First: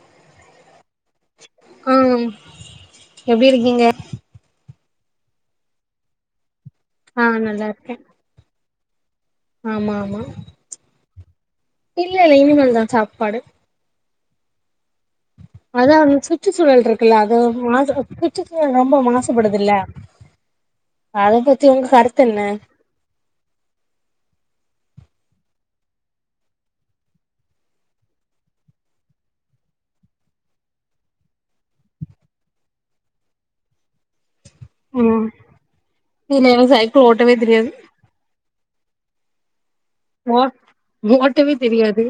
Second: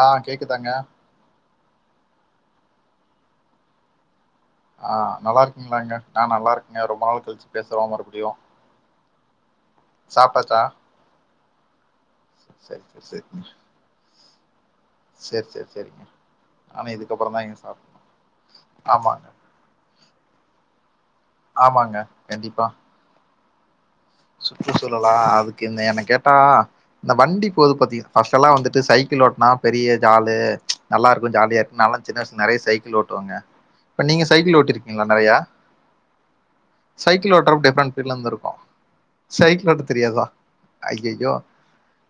ஆ கேக்குதாங்க ம் எப்டி இருக்கீங்க அ நல்லா இருக்கீங்களாங்க நா நல்லாருக்கேங்க ரொம்ப ஆ நாள் கழிச்சு நல்லா பேசுறோ இருக்கே மறுபுடியு ஆமா ஆமா இல்ல இல்ல இனிமேல் சரி தா சரி சாப்பாடு சரிங்க. சரி சரி சரிங்க. அதான் சுற்று சூழல் நானு இருக்குல்ல அது இதுக்கப்புறம் தாங்க மாசு சாப்டணும். சுற்றுச்சூழல் ரொம்ப ஆமாங்க மாசுபடுதுல்ல அத பத்தி உங்க ஆமாங்க கருத்தென்ன கண்டிப்பா. சுற்றுச்சூழலா அதுக்கு என்ன என்ன கேட்டா இந்த வண்டி போது பாத்தீங் பஸ்ட்டெல்லா வந்துட்டு சைக்கிள் ஓட்னா பெரிய ஜாலு நல்லா இருக்கு ஜாலியா இருக்கு நாலா சின்ன வயசுல நெறைய சைக்கிள் ஓட்டுவேங்க இப்ப நீங்க சைக்கிள் ஓட்டீரு கிங்களா ம் நெறையா இல்ல எனக்கு ஓட்டவே சைக்கிள் ஓட்டுறப்ப தெரியாது டிஃப்ரெண்ட் பீல்ல இருந்து இருக்கு சைக்கிள் ஓட்ட தெரியாதா ஓ ஐய்யயோ ஓட்டவே தெரியாது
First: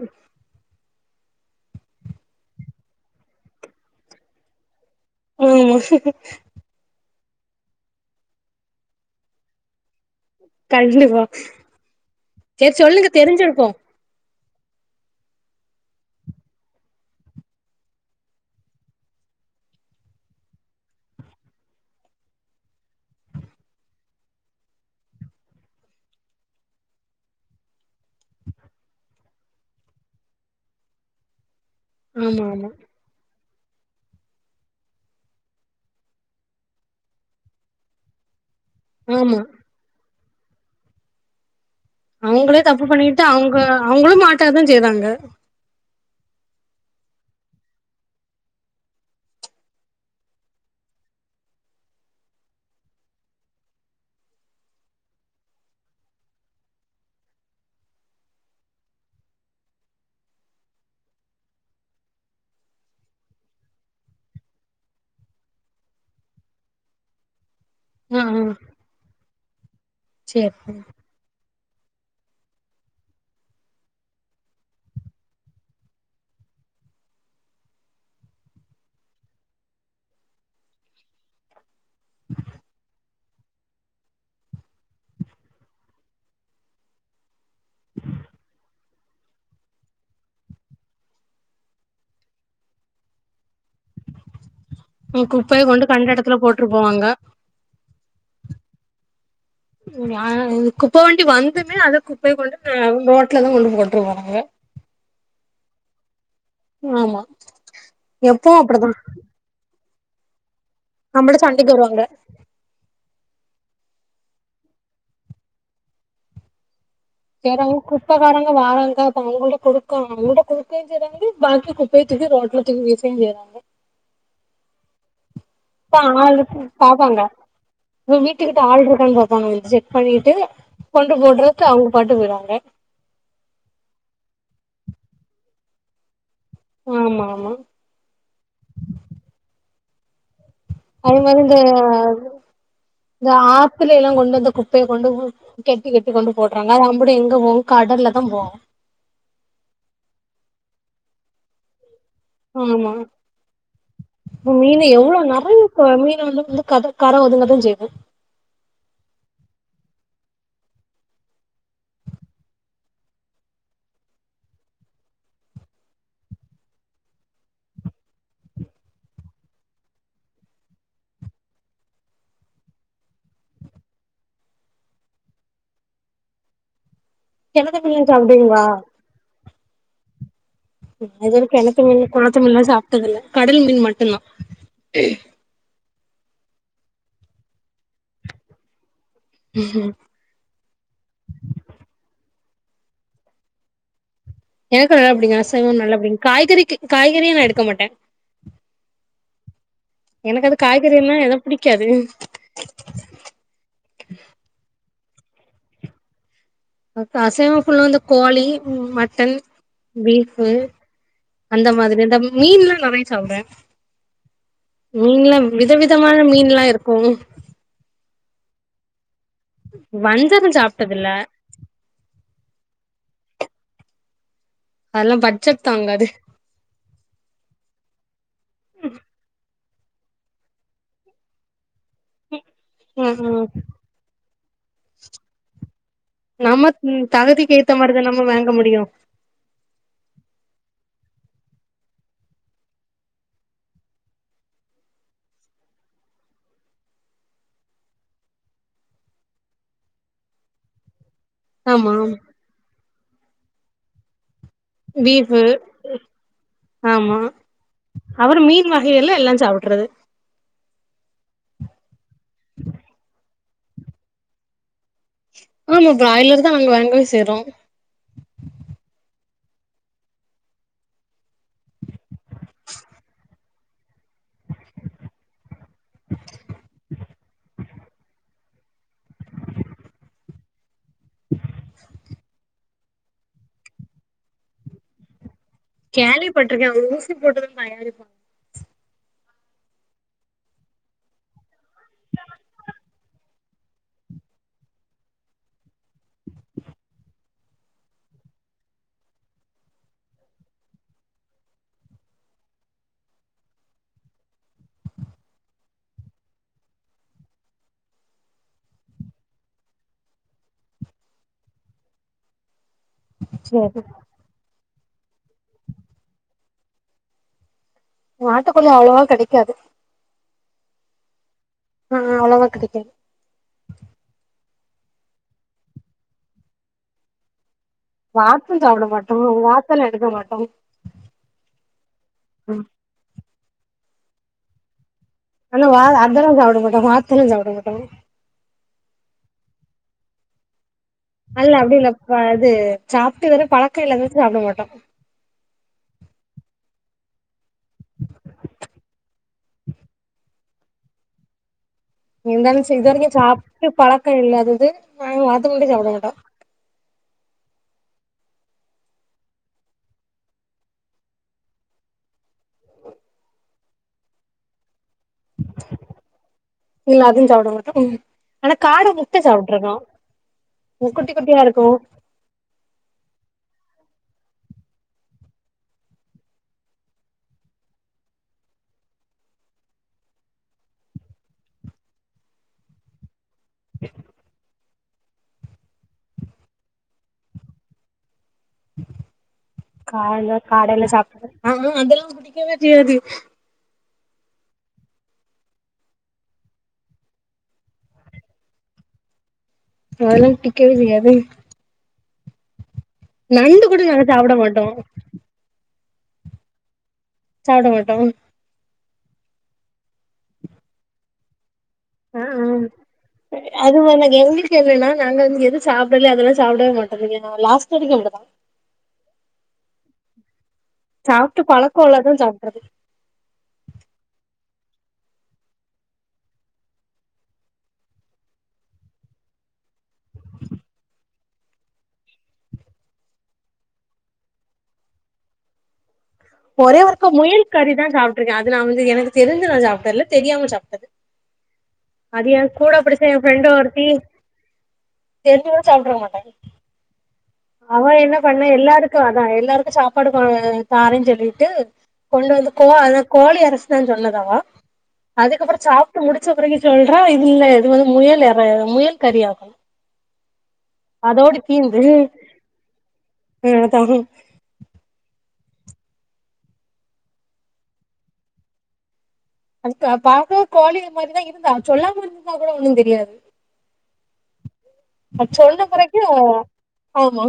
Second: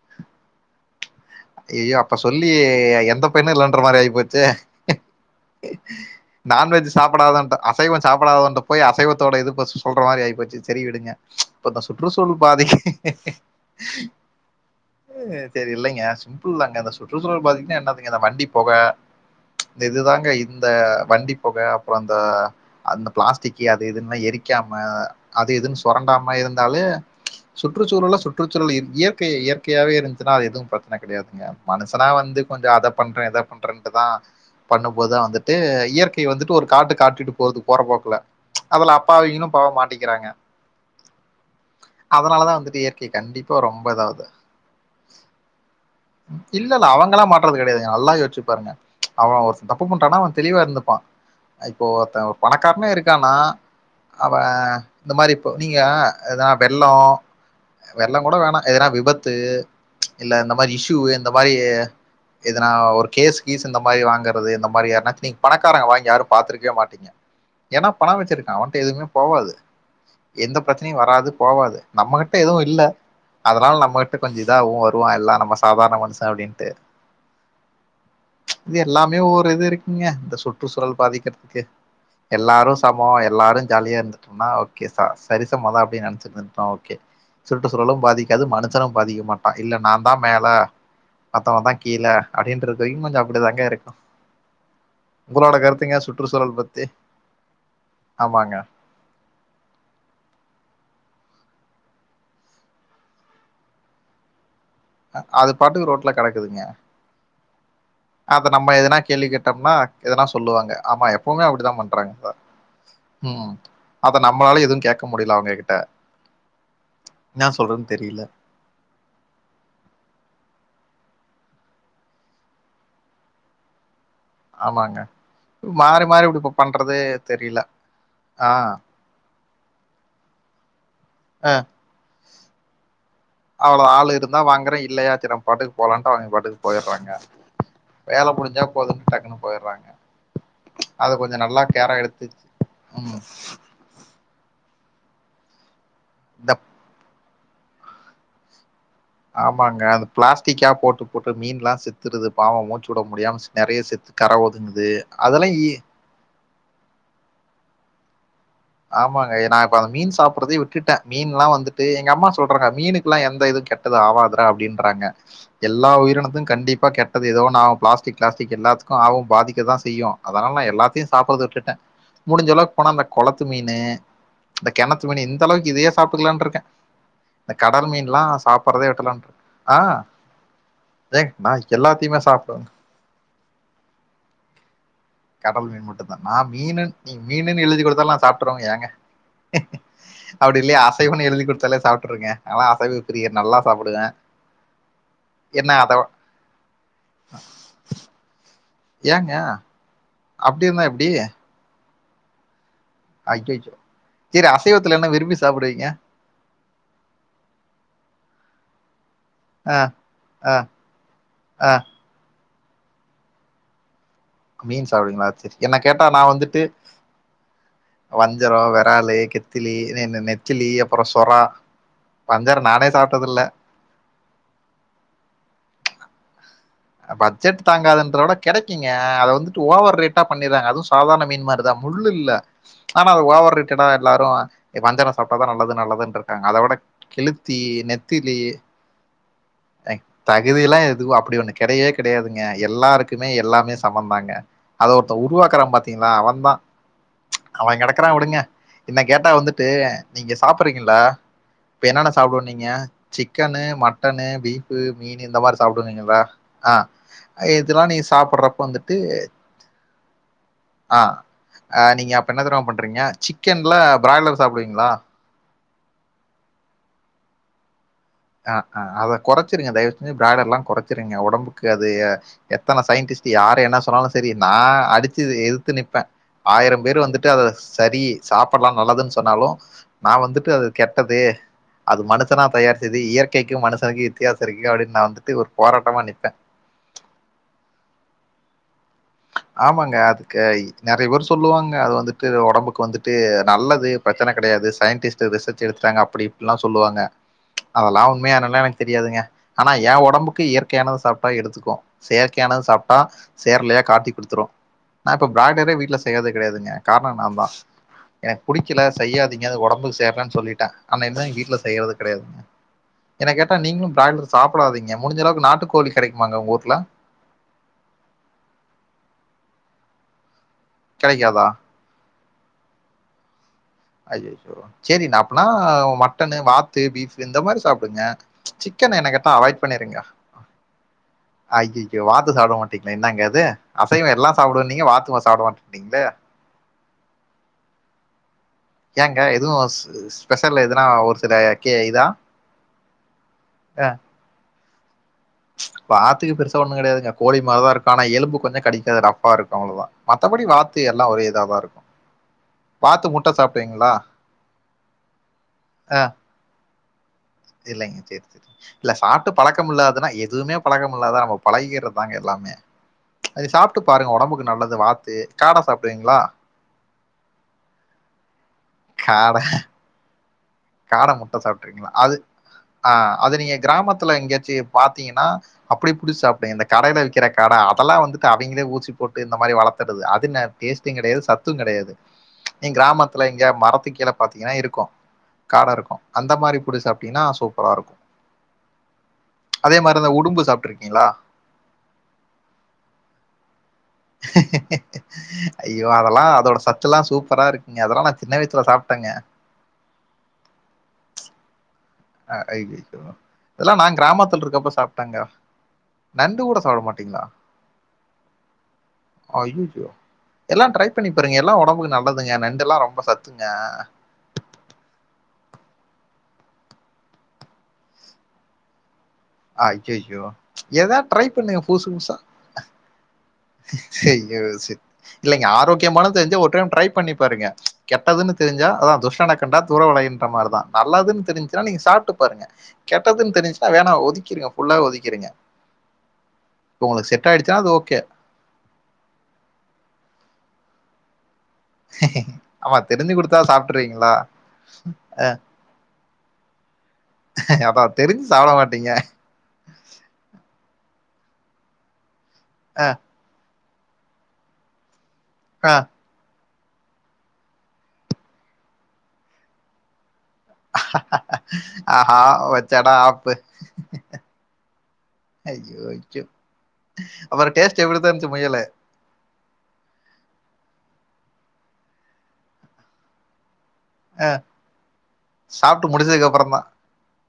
ஐயயோ அப்ப சொல்லி எந்த பையண்ணு இல்லன்ற மாரி ஆயிபோச்சே ம் நான்வெஜ் சாப்பிடாதவன்ட அசைவம் சாப்பிடாதவன்ட போயி அசைவத்தோட இது பஸ்ஸு சொல்ற மாரி ஆயிபோச்சு [unintelligible] இப்ப அந்த சுற்றுசூழல் பாதி சேரி சொல்லுங்க தெரிஞ்சிருக்கு அ தெரில்லங்க சிம்பிள் தாங்க இந்த சுற்றுச்சூழல் பாதிப்புன்னா என்னதுங்க இந்த வண்டி பொக இந்த இதுதாங்க இந்த வண்டி பொக அப்றோ அந்த அந்த பிளாஸ்டிக் அது இதுன்ல்லா எரிக்காம அது இதுன்னு சுரண்டாம இருந்தாலே சுற்றுச்சூழல சுற்றுச்சூழல் இயற்கை இயற்கையாவே இருந்துச்சுன்னா அது எதுவும் பிரச்சன கெடையாதுங்க மனுஷனா வந்து ஆமா ஆமா கொஞ்சோ அத பண்றே இத பண்றேன்ட்டுதா பண்ணும்போதுதா வந்துட்டு இயற்கை வந்துட்டு ஒரு காட்டு காட்டிட்டு போகுது போற போக்குல அதுல ஆமா அப்பாவிங்களு பாவோ மாட்டிக்குறாங்க அதனாலதா அவங்களே வந்துட்டு தப்பு இயற்கை பண்ணிட்டு அவங்க கண்டிப்பா ரொம்ப அவங்களு இதாவது மாட்டதா செய்றாங்க இல்லல்ல அவங்களல்லா மாட்றது கெடையாதுங்க நல்லா யோசிச்சு பாருங்க அவ ஒருதப்பு பண்றானா அவ தெளிவா இருந்துப்பா இப்போ ஒருத்தன் ஒரு பணக்காரனா இருக்கனா அவன் இந்த மாரி இப்போ நீங்க எதா வெள்ளோ வெள்ளோ கூட வேணா எதனா விபத்து இல்ல இந்த மாரி இஷுயூ இந்த மாரி எதனா ஒரு கேஸ் கீஸ் இந்த மாரி வாங்கறது இந்த மாரி யாருனாச்ச நீங்க பணக்காரங்க வாங்கி யாரு பாத்துரக்கவே மாட்டீங் ஏன்னா பணொ ஆ ஆ வச்சிருக்கா அவன்ட்ட எதுவுமே போவாது சேரி எந்த பிரச்ச வராது போவாது நம்மகிட்ட எதுவு இல்ல அதனால நம்மகிட்ட கொஞ்சோ இதாவு வருவா எல்லா நம்ம சாதாரண மனுஷ அப்டீன்ட்டு இது எல்லாமே ஒரு இது இருக்குங்க இந்த சுற்றுச்சூழல் பாதிக்கிறதுக்கு எல்லாரு சமோ எல்லாரு ஜாலியா இருந்துட்டோனா ஓகே சா சரி [unintelligible] நெனச்சிருந்திருக்கலாம் ஓகே சுற்றுச்சூழலு பாதிக்காது மனுஷனு பாதிக்க மாட்டா இல்ல நான் தான் மேல மத்தவன் தான் கீழ அப்டின்றது வரைம் கொஞ்சம் அப்டிதாங்க இருக்கும் குப்பய கொண்டு கண்ட எடத்துல சுற்றுச்சூழல் போட்ற்ரு பத்தி போவாங்க ஆமாங்க குப்ப வண்டி வந்துமே அதுல குப்பய கொண்டு அதும் ரோட்ல தான் கொண்டு போட்டுறுவாங்க அது பாட்டுக்கு ரோட்டுல கெடக்குதுங்க ஆமா அத எப்பவு நம்ம அப்டிதா எதனா கேள்வி கேட்டோம்னா எதனா சொல்லுவாங்க ஆமா நம்மள்ட்ட எப்பவுமே சண்டைக்கு அப்டித்தான் வருவாங்க பண்றாங்க சார் ம் அத நம்மளால எதுவும் கேட்க முடியல அவுங்க கிட்ட என்ன எதையும் சொல்றதுன்னு தெரியல குப்பகாரங்க வாராங்கா அவுங்கள்ட்ட கொடுக்க அவுங்கள்ட குடுக்கையும் செய்யுறாங்க பாக்கி குப்பைய தூக்கி ரோட்ல வீசவும் செய்றாங்க ஆமாங்க இப்ப மாறி மாறி இப்டி இப்ப ஆள்ருக்கு பண்றது பாப்பாங்க தெரியல. ஆ வீட்டுக்கிட்ட ஆள் இருக்கும்போ ங்க வந்து செக் பண்ணிட்டு கொண்டு போட்டுறதுக்கு அவுங்க பாட்டு போயிறாங்க அவ்வளவுத ஆள் இருந்தா வாங்குறேன் இல்லயா செரி நம்ப பாட்டுக்கு போலான்ட்டு அவுங்க பாட்டுக்கு போயிறாங்க ஆமா ஆமா வேல முடிஞ்ச போதுன்னு டக்குன்னு போய்யிறாங்க அது அதே மாரி கொஞ்சம் இந்த நல்லா கேர எடுத்து ம் வெளிய எல்லாம் கொண்டு வந்து குப்பைய கொண்டு கெட்டி கெட்டி கொண்டு இந்த போடறாங்க அது அம்முட்டும் எங்க போவும் கடல்ல தான் போவும் ஆமாங்க அது பிளாஸ்டிக்கா போட்டு போட்டு மீன்லாம் செத்துருது பாவம் மூச்சு ஆமா வுட முடியாம நிறைய செத்து கர ஒதுங்குது அதெல்லாம் அந்த மீன் வந்து கடல் கர ஒதுங்கதான் செய்யும் ஆமாங்க நா இப்ப அந்த மீன் சாப்பறதே விட்டுட்ட மீன்லாம் வந்துட்டு எங்க அம்மா சொல்றாங்க மீனுக்குலாம் எந்த இது கெட்ட ஏதும் ஆவாதுறா அப்டின்றாங்க எல்லா உயிரினத்தும் கண்டிப்பாக கெட்டது ஏதோ ஒன்னு ஆவும் பிளாஸ்டிக் பிளாஸ்டிக் எல்லாத்துக்கும் ஆவும் பாதிக்க தான் செய்யும் அதனால நா எல்லத்தையும் சாப்பறது விட்டுட்டேன் முடிஞ்ச அளவுக்கு போனா அந்த கொளத் மீனு இந்த கெணத்து மீன்னு இந்த அளவுக்கு இதேயே சாப்பிட்டுக்கலாம்னு இருக்கேன் இந்த கெணத்து கடல் மீன்லா மீன்லாம் சாப்டுவீங்களா சாப்பறதே விட்டுடலான்னு இருக்கேன் ஆ நா இது ஏங்க வரைக்கும் கெணத்து மீன் எல்லாத்தையுமே குளத்து மீன்லாம் சாப்டுவேங்க சாப்டது இல்ல கடல் மீன் மட்டும் தான் கடல் மீன் மட்டும்தான் நான் மீனுன் நீ மீனுன்னு எழுதி குடுத்தாலும் நா சாப்பிட்டுருவங்க ஏங்க ம் ம் அப்டி இல்லையா அசைவம்ன்னு எழுதி குடுத்தாலே சாப்டுருவங்க ஆனா அசைவ பிரியன் நல்லா சாப்பிடுவன் எனக்கும் நல்லா பிடிக்கும் அசைவம் நல்லா பிடிக்கும் காய்கறிகு காய்கறியே நா எடுக்க மாட்டேன் ஏங்க எனக்கு அது அப்டி இருந்தா எப்டி காய்கறில்லா ஏதோ பிடிக்காது ஐய்யய்யோ செரி அசைவத்துல என்ன விரும்பி சாப்பிடுவீங்க நமக்கு அசைவம் ஃபுல்லா வந்து கோழி மட்டன் ஆ பீஃப் ஆ அந்த ஆ மாதிரி இந்த மீன்ல்லாம் நெறைய சாப்டுவன் மீன் சாப்டுவீங்களா மீன்லாம் சரி வித என்ன கேட்டா விதமான நா வந்துட்டு மீன்லாம் இருக்கும் வஞ்சரம் வெராலு கெத்திலி நெ நெ வஞ்சரோ நெத்திலி சாப்ட்டதில்ல அப்பறம் சொறா வஞ்சரோ நானே சாப்ட்டது இல்ல அதுலா பஜ்ஜட் தாங்காது அ பட்ஜெட் தாங்காதுன்றத விட கெடைக்கிங்க அத வந்துட்டு ஓவர் ரேட்டா பண்ணிர்றாங்க அதுவு சாதாரண மீன் மாரி தா முல் இல்ல அனா ம் அது ம் ஓவர் ரேட்டடா எல்லாரு வஞ்சரோ சாப்ட்டா தா நல்லது நல்லதுன்ற அத நம்ம விட தகுதிக்கு கெளுத்தி ஏத்த மாரிதா நம்ம நெத்திலி வாங்க முடியு அய் தகுதிலா எதுவு அப்டி ஒன்னு கெடையவே கெடையாதுங்க எல்லாருக்குமே எல்லாமே சமந்தாங்க அத ஒருத்த உருவாக்கறா பாத்திங்களா அவன்தா அவ கெடக்கறா விடுங்க என்ன கேட்டா வந்துட்டு நீங்க சாப்பறீங்கள்ல இப்ப ஆமா என்னன்னா சாப்புடுவன்னீங்க சிக்கனு மட்டனு பீஃப் மீனு இந்த பீஃபு மாரி சாப்டுவீங்களா ஆ ஆமா இதுலா நீங்க அப்புறோ சாப்படுறப்ப மீன் வந்துட்டு வகைகள்ல எல்லா சாப்ட்றது ஆ அ நீங்க அப்ப என்ன தெரிமா பண்றீங்க சிக் கன்ல் பிராய்லர் சாப்புடுவீங்களா ஆமா பிராய்லர் தா நாங்க வாங்கவே செய்றோ அ அ அத கொறச்சிருங்க தயவு செஞ்சு பிராய்லர்லா கொறச்சிருங்க ஒடம்புக்கு அது எத்தன சயின்டிஸ்ட் யார் என்ன சொன்னாலு செரி நா அடிச்சு இது எதுத்து நிப்ப ஆயிரம் பேர் வந்துட்டு அத சரி சாப்படலா நல்லதுன்னு சொன்னாலு நா வந்துட்டு அது கெட்டது அது மனுசனா தயார்ச் சது இயற்கைக்கு மனுசனுக்கு வித்தியாச இருக்கு அப்டின்னு நா வந்துட்டு ஒரு போராட்டமா நிப்பேன். கேள்வி பட்ருக்கே அவுங்க ஊசி போட்டுதா தயாரிப்பாங் ஆமாங்க அதுக்கு நறைய பேர் சொல்லுவாங்க அது வந்துட்டு ஒடம்புக்கு வந்துட்டு நல்லது பிரச்சன கெடையாது சயின்டிஸ்ட் ரிசர்ச் எடுத்துட்டாங்க அப்டி இப்டிலா சொல்லுவாங்க அதலா உண்மையா என்னன்லா எனக்கு தெரியாதுங்க அனா ஏ ஒடம்புக்கு இயற்கையானது சாப்ட்டா எடுத்துக்கு செயற்கையானது சாப்ட்டா சேர் லேட் காட்டி குடுத்துரு நா இப்ப பிராய்லரே வீட்டுல செய்யறது கெடையாதுங்க காரணோ நா தா எனக்கு புடிக்கல செய்யாதீங்க அது ஒடம்புக்கு சேர்லன்னு சொல்லீட்டே அன்னைலருந்து எங்க வீட்ல செய்யறது கெடையாதுங்க என்ன கேட்டா சேரி நீங்களு பிராய்லர் சாப்படாதீங்க முடிஞ்ச அளவுக்கு நாட்டு கோழி கெடைக்குமாங்க உங்க ஊர்ல நாட்டுக்கோழி அவ்ளவா கெடைக்காது கெடைக்காதா ஆ அவ்ளவா கெடைக்காது அய்யய்யோ சேரி நாப்பனா மட்டனு வாத் து பீப் இந்த மாரி சாப்டுங்க வாத்தும் சாப்ட சிக்கன் என்ன மாட்டோ கேட்டா அவாய்ட் வாத்தெல்லா பண்ணிருங்க எடுக்க மாட்டோ அய்யய்யோ வாத்து சாப்பட மாட்டிங்களா என்னாங்க இது அசைவ எல்லா சாப்படுவன்னீங்க வாத்து [unintelligible] ஹலோ வா அதல்லா சாப்பட மாட்ட வாத்தெல்லா சாப்பட மாட்டங்க ஏங்க எதுவு ஸ் ஸ்பெஷல் எதுனா ஒ அதுல்ல அப்டி இல்ல ப இது சாப்ட்டு வேற பழக்கோ அ இல்லங்க சாப்பட மாட்டோ வாத்துக்கு பெருசா ஒண்ணு கெடையாதுங்க கோழி மார் தா இருக்கு அனா எழும்பு கொஞ்சோ கடிக்க ரஃபா இருக்கு அவ்ளதா மத்தபடி வாத்து எல்லா ஒரே இதாதா இருக்கு இருந்தாலு செரி இது வரைக்கு சாப்ட்டு பழக்கோ இல்லாதது நாங்க வாத்து [unintelligible] சாப்பட அ மாட்டோ இல்லைங்க சேர் சேர் இல்ல சாப்ட்டு பழக்கம் இல்லாததுன்னா எதுவுமே பழக்க முடில அதா நம்ம பழகிக்கறதுதாங்க எல்லாமே அது சாப்ட்டு பாருங்க ஒடம்புக்கு நல்லது வாத்து காட சாப்புடுவீங்களா இல்ல அதுவு சாப்பட மாட்டோ அனா காட முட்ட சாப்ட்ருக்கோ காட குட்டி முட்ட குட்டியா இருக்கு சாப்ட்ருகிங்களா அது ஆ அது நீங்க கிராமத்துல எங்கயாச்சி பாத்தீங்கன்னா அப்படி புடிச்சு சாப்டுங்க இந்த கடையில விக்கற காட அதல்லா வந்துட்டு அவிங்களே ஊசி போட்டு இந்தமாரி வளத்தறது அது நெ டேஸ்ட்டும் கிடையாது சத்தும் கிடையாது கிராமத்துல எங்கயாது மரத்துக்கு கீழ பாத்தீங்கன்னா இருக்கும் காடா இருக்கும் அந்த மாறி புடுச்சு சாப்டிங்னா சூப்பரா இருக்கும் அதே மாறி தான் கால்ல உடும்பு காடையில சாப்ட்டுருக்கீங்களா சாப்ட ஆ அதெல்லாம் புடிக்கவே செய்யது [inaudible] ஐயோ அதலாம் அதோட சத்துலாம் சூப்பரா இருக்குங்க அதலாம் நான் சின்ன வயசுல சாப்பிட்டேங்க அதெலாம் புடிக்கவே புடிக்காது ஆ ரைட் நண்டு இதெல்லாம கூட நா நாங்க சாப்ட கிராமத்ல மாட்டோ இருக்கப்ப சாப் ட்டங்க நண்டு கூட சாப்பிட மாட்டிங்களா சாப்ட மாட்டோம் அய்யய்யோ எல்லாம் ட்ரை பண்ணி பாருங்க எல்லாம் உடம்புக்கு ஆ நல்லதுங்க ஆ நண்டெல்லாம் ரொம்ப சத்துங்க அது எனக்கு எங்களுக்கு [unintelligible] எப்படின்னா எதுலாம் நால்லது வந்து எது சாப்பிடல அ அதொம் சாப்பிடவே மாட்டங்க லாஸ்ட் வரைக்கும் அப்படிதா அயோயோ எதாது ட்ரை பண்ணுங்க புதுசு புதுசா ச ஐயோ இல்லைங்க ஆரோக்கியமானனு தெரிஞ்ச ஒரு டைம் ட்ரை பண்ணி பாருங்க கெட்டதுன்னு தெரிஞ்சா அதான் துஷடணக்கண்டா தூர விலகி மாறி தான் நல்லதுன்னு தெரிஞ்சுன்னா நீங்க சாப்ட்டு பாருங்க கெட்டதுன்னு தெரிஞ்சுன்னா வேணா ஒக்கக்கிருங்க ஃபுல்லாவே ஒதுக்கக்கிறுங்க ஒரே ஒருக்கா முயல் அது கறி தான் ஓகே சாப்ப அது நா வந்து எனக்கு தெரிஞ்சு சாப்ட்டதில்ல தெரியாம சாப்ட்டிருக்கேன் அது என் கூட ஆமா படிச்ச தெரிஞ்சு என் குடுத்தா ஃப்ரெண்ட ஒருத்தி சாப்ட்ருவீங்களா அ ச சாப்ட்ருக்க மாட்ட அதா அவ என்ன தெரிஞ்சு பண்ண சாப்ட மாட்டீங்க எல்லாருக்கும் அதான் எல்லாருக்கும் சாப்ப சாப்பாடு தாரன்னு சொல்லிட்டு கொண்டு வந்து கோ அ அத கோழி அரசு தான் சொன்னதாவ அதுக்கப்புறம் அ சாப்பிட்டு முடி பிறகு சொல்றா இதுல இது வந்து முயல் ஏற முயல் கறிய தீந்து ஆஹா வெச்சாடா ஆப்பு அது ஐயோ ஐயோ அப்புறம் டேஸ்ட் எப்படித்தான் இருச்சு முயலு அதுக்கு பாக்கவும் கோழி இது மாதிரிதான் இருந்தா சொல்லாம இருந்ததுதா கூட ஒண்ணும் தெரியாது அது சொன்ன சாப்பிட்டு பிறகு முடிச்சதுக்கு ஆமா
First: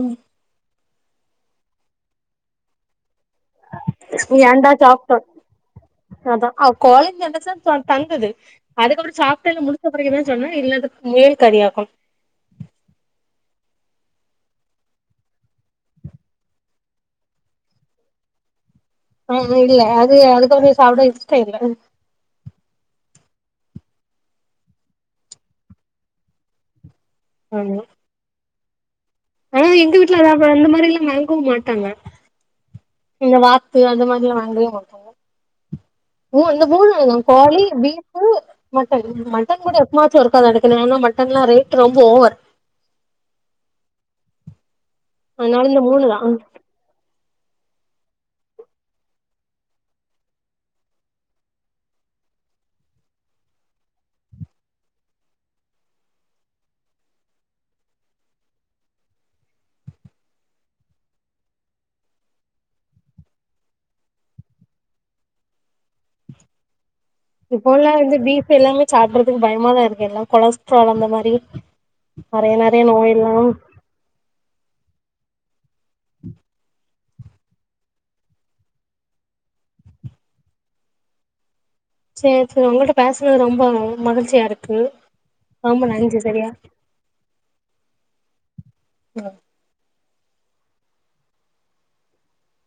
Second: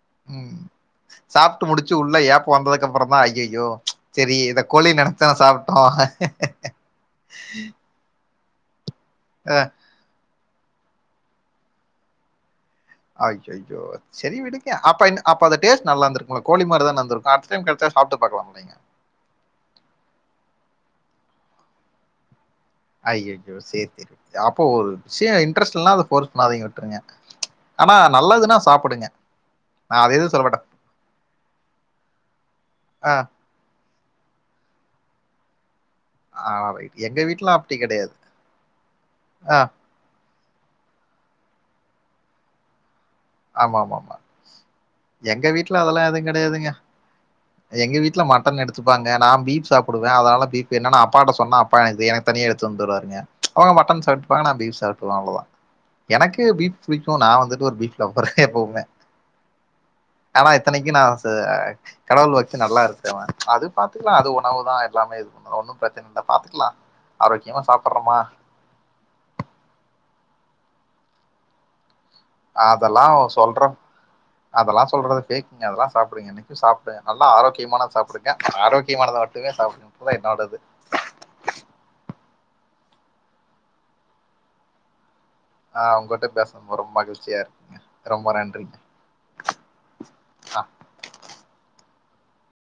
சாப்ட்டு முடிச்சு உள்ள ஏப்ப வந்ததுக்கு அப்புறம் தான் ஐயோ செரி இத ஏன்டா கோழினு சாப்ட்டோ நெனச்சுதான்ன சாப்பிட்டோம் அதா அவ கோழின்னு சொன்னச்ச தந்தது அதுக்கப்புறம் சாப்பிட்டல முடிச்ச பிறகுதா சொன்னா இல்ல அது முயல் கறியாக்கும் ஐயையோ சரி விடுங்க அப்ப அப்ப அத டேஸ்ட் நல்லா இருந்திருக்குள கோழி மாறி தான இருந்திருக்கு அடுத்தடைம் கெடைச்சா சாப்பிட்டு பாக்கலாம் இலைங்க ம் இல்ல அது அ அதுக்கப்புறம் சாப்பிட இஷ்டல்ல ஐ்யோ ஐயோ செரி அப்போ ஒரு விஷய இன்ட்ரெஸ்ட் இல்லா அ ஃபோர்ஸ் பண்ணாதீங்க விட்டுருங்க ஆனா நல்லதுன்னா சாப்பிடுங்க ஆ எங்க நான் அதை வீட்ல எதுவும் சொல்ல மாட்டேன் இந்த மாறில்லாம் வாங்கவும் மாட்டாங்க ஆ, இந்த வாத்து அந்த மாதிரிலாம் வாங்கவே மாட்டோம் ஆ, அந்த மூணு வாங்கு எங்க வீட்ல கோழி அப்படி கிடையாது பீஃப் மட்டன் ஆ, மட்டன் கூட எப்பவாச்சும் ஒருக்கா தான் எடு ஏனா மட்டன்லாம் ரேட் ரொம்ப ஓவர் ஆமாமாமா எங்க அதனால இந்த வீட்ல மூணு அதெல்லாம் தா எதுவும் கிடையாதுங்க எங்க வீட்டுல மட்டன் எடுத்துப்பாங்க நான் பீஃப் சாப்பிடுவேன் அதனால பீஃப் என்னன்னா அப்பாட்ட சொன்னா அ எனக்குனியா எடுத்து வந்துருவருங்க அவங்க மட்டன் சாப்பிட்டுவாங்க பீஃப் சாப்டுவ அவ்வளதான் எனக்கு பீஃப் பிடிக்கும் நான் வந்துட்டு ஒரு பீஃப் லவர் எப்பவுமே ஆனா இத்தனைக்கு நா ச கடவுள் பக்தி நல்லா இருக்றவன் அது பாத்துக்குலா அது உணவுதா எல்லாமே இது ஒன்னு பிரச்சனில்ல பாத்துக்குலா இப்போலா வந்து ஃபீப் எல்லாமே சாப்புறதுக்கு பயமாதா இருக்கு எல்லா கொலஸ்ட்ரால் அந்த மாரி நறைய நறைய நோயெல்லா அதெல்லா சொல்றது ஃபேக்குங்க அதெல்லா சாப்டுங்க இனைக்கு சாப்ட்ட நல்லா ஆரோக்கியமானது சாப்புடுங்க ஆரோக்கியமானதா மட்டுமே சாப்புடுங்றதா என்னோடது சேர் சேர் உங்கட்ட பேஸ்னது ரொம்ப மகிழ்ச்சியா இருக்கு ரொம்ப ஆ நன்றி உங்கட்ட சரியா பேஸ்னதும் ரொம் மகிழ்ச்சியா இருக்குங்க ரொம்ப நன்றிங்க அ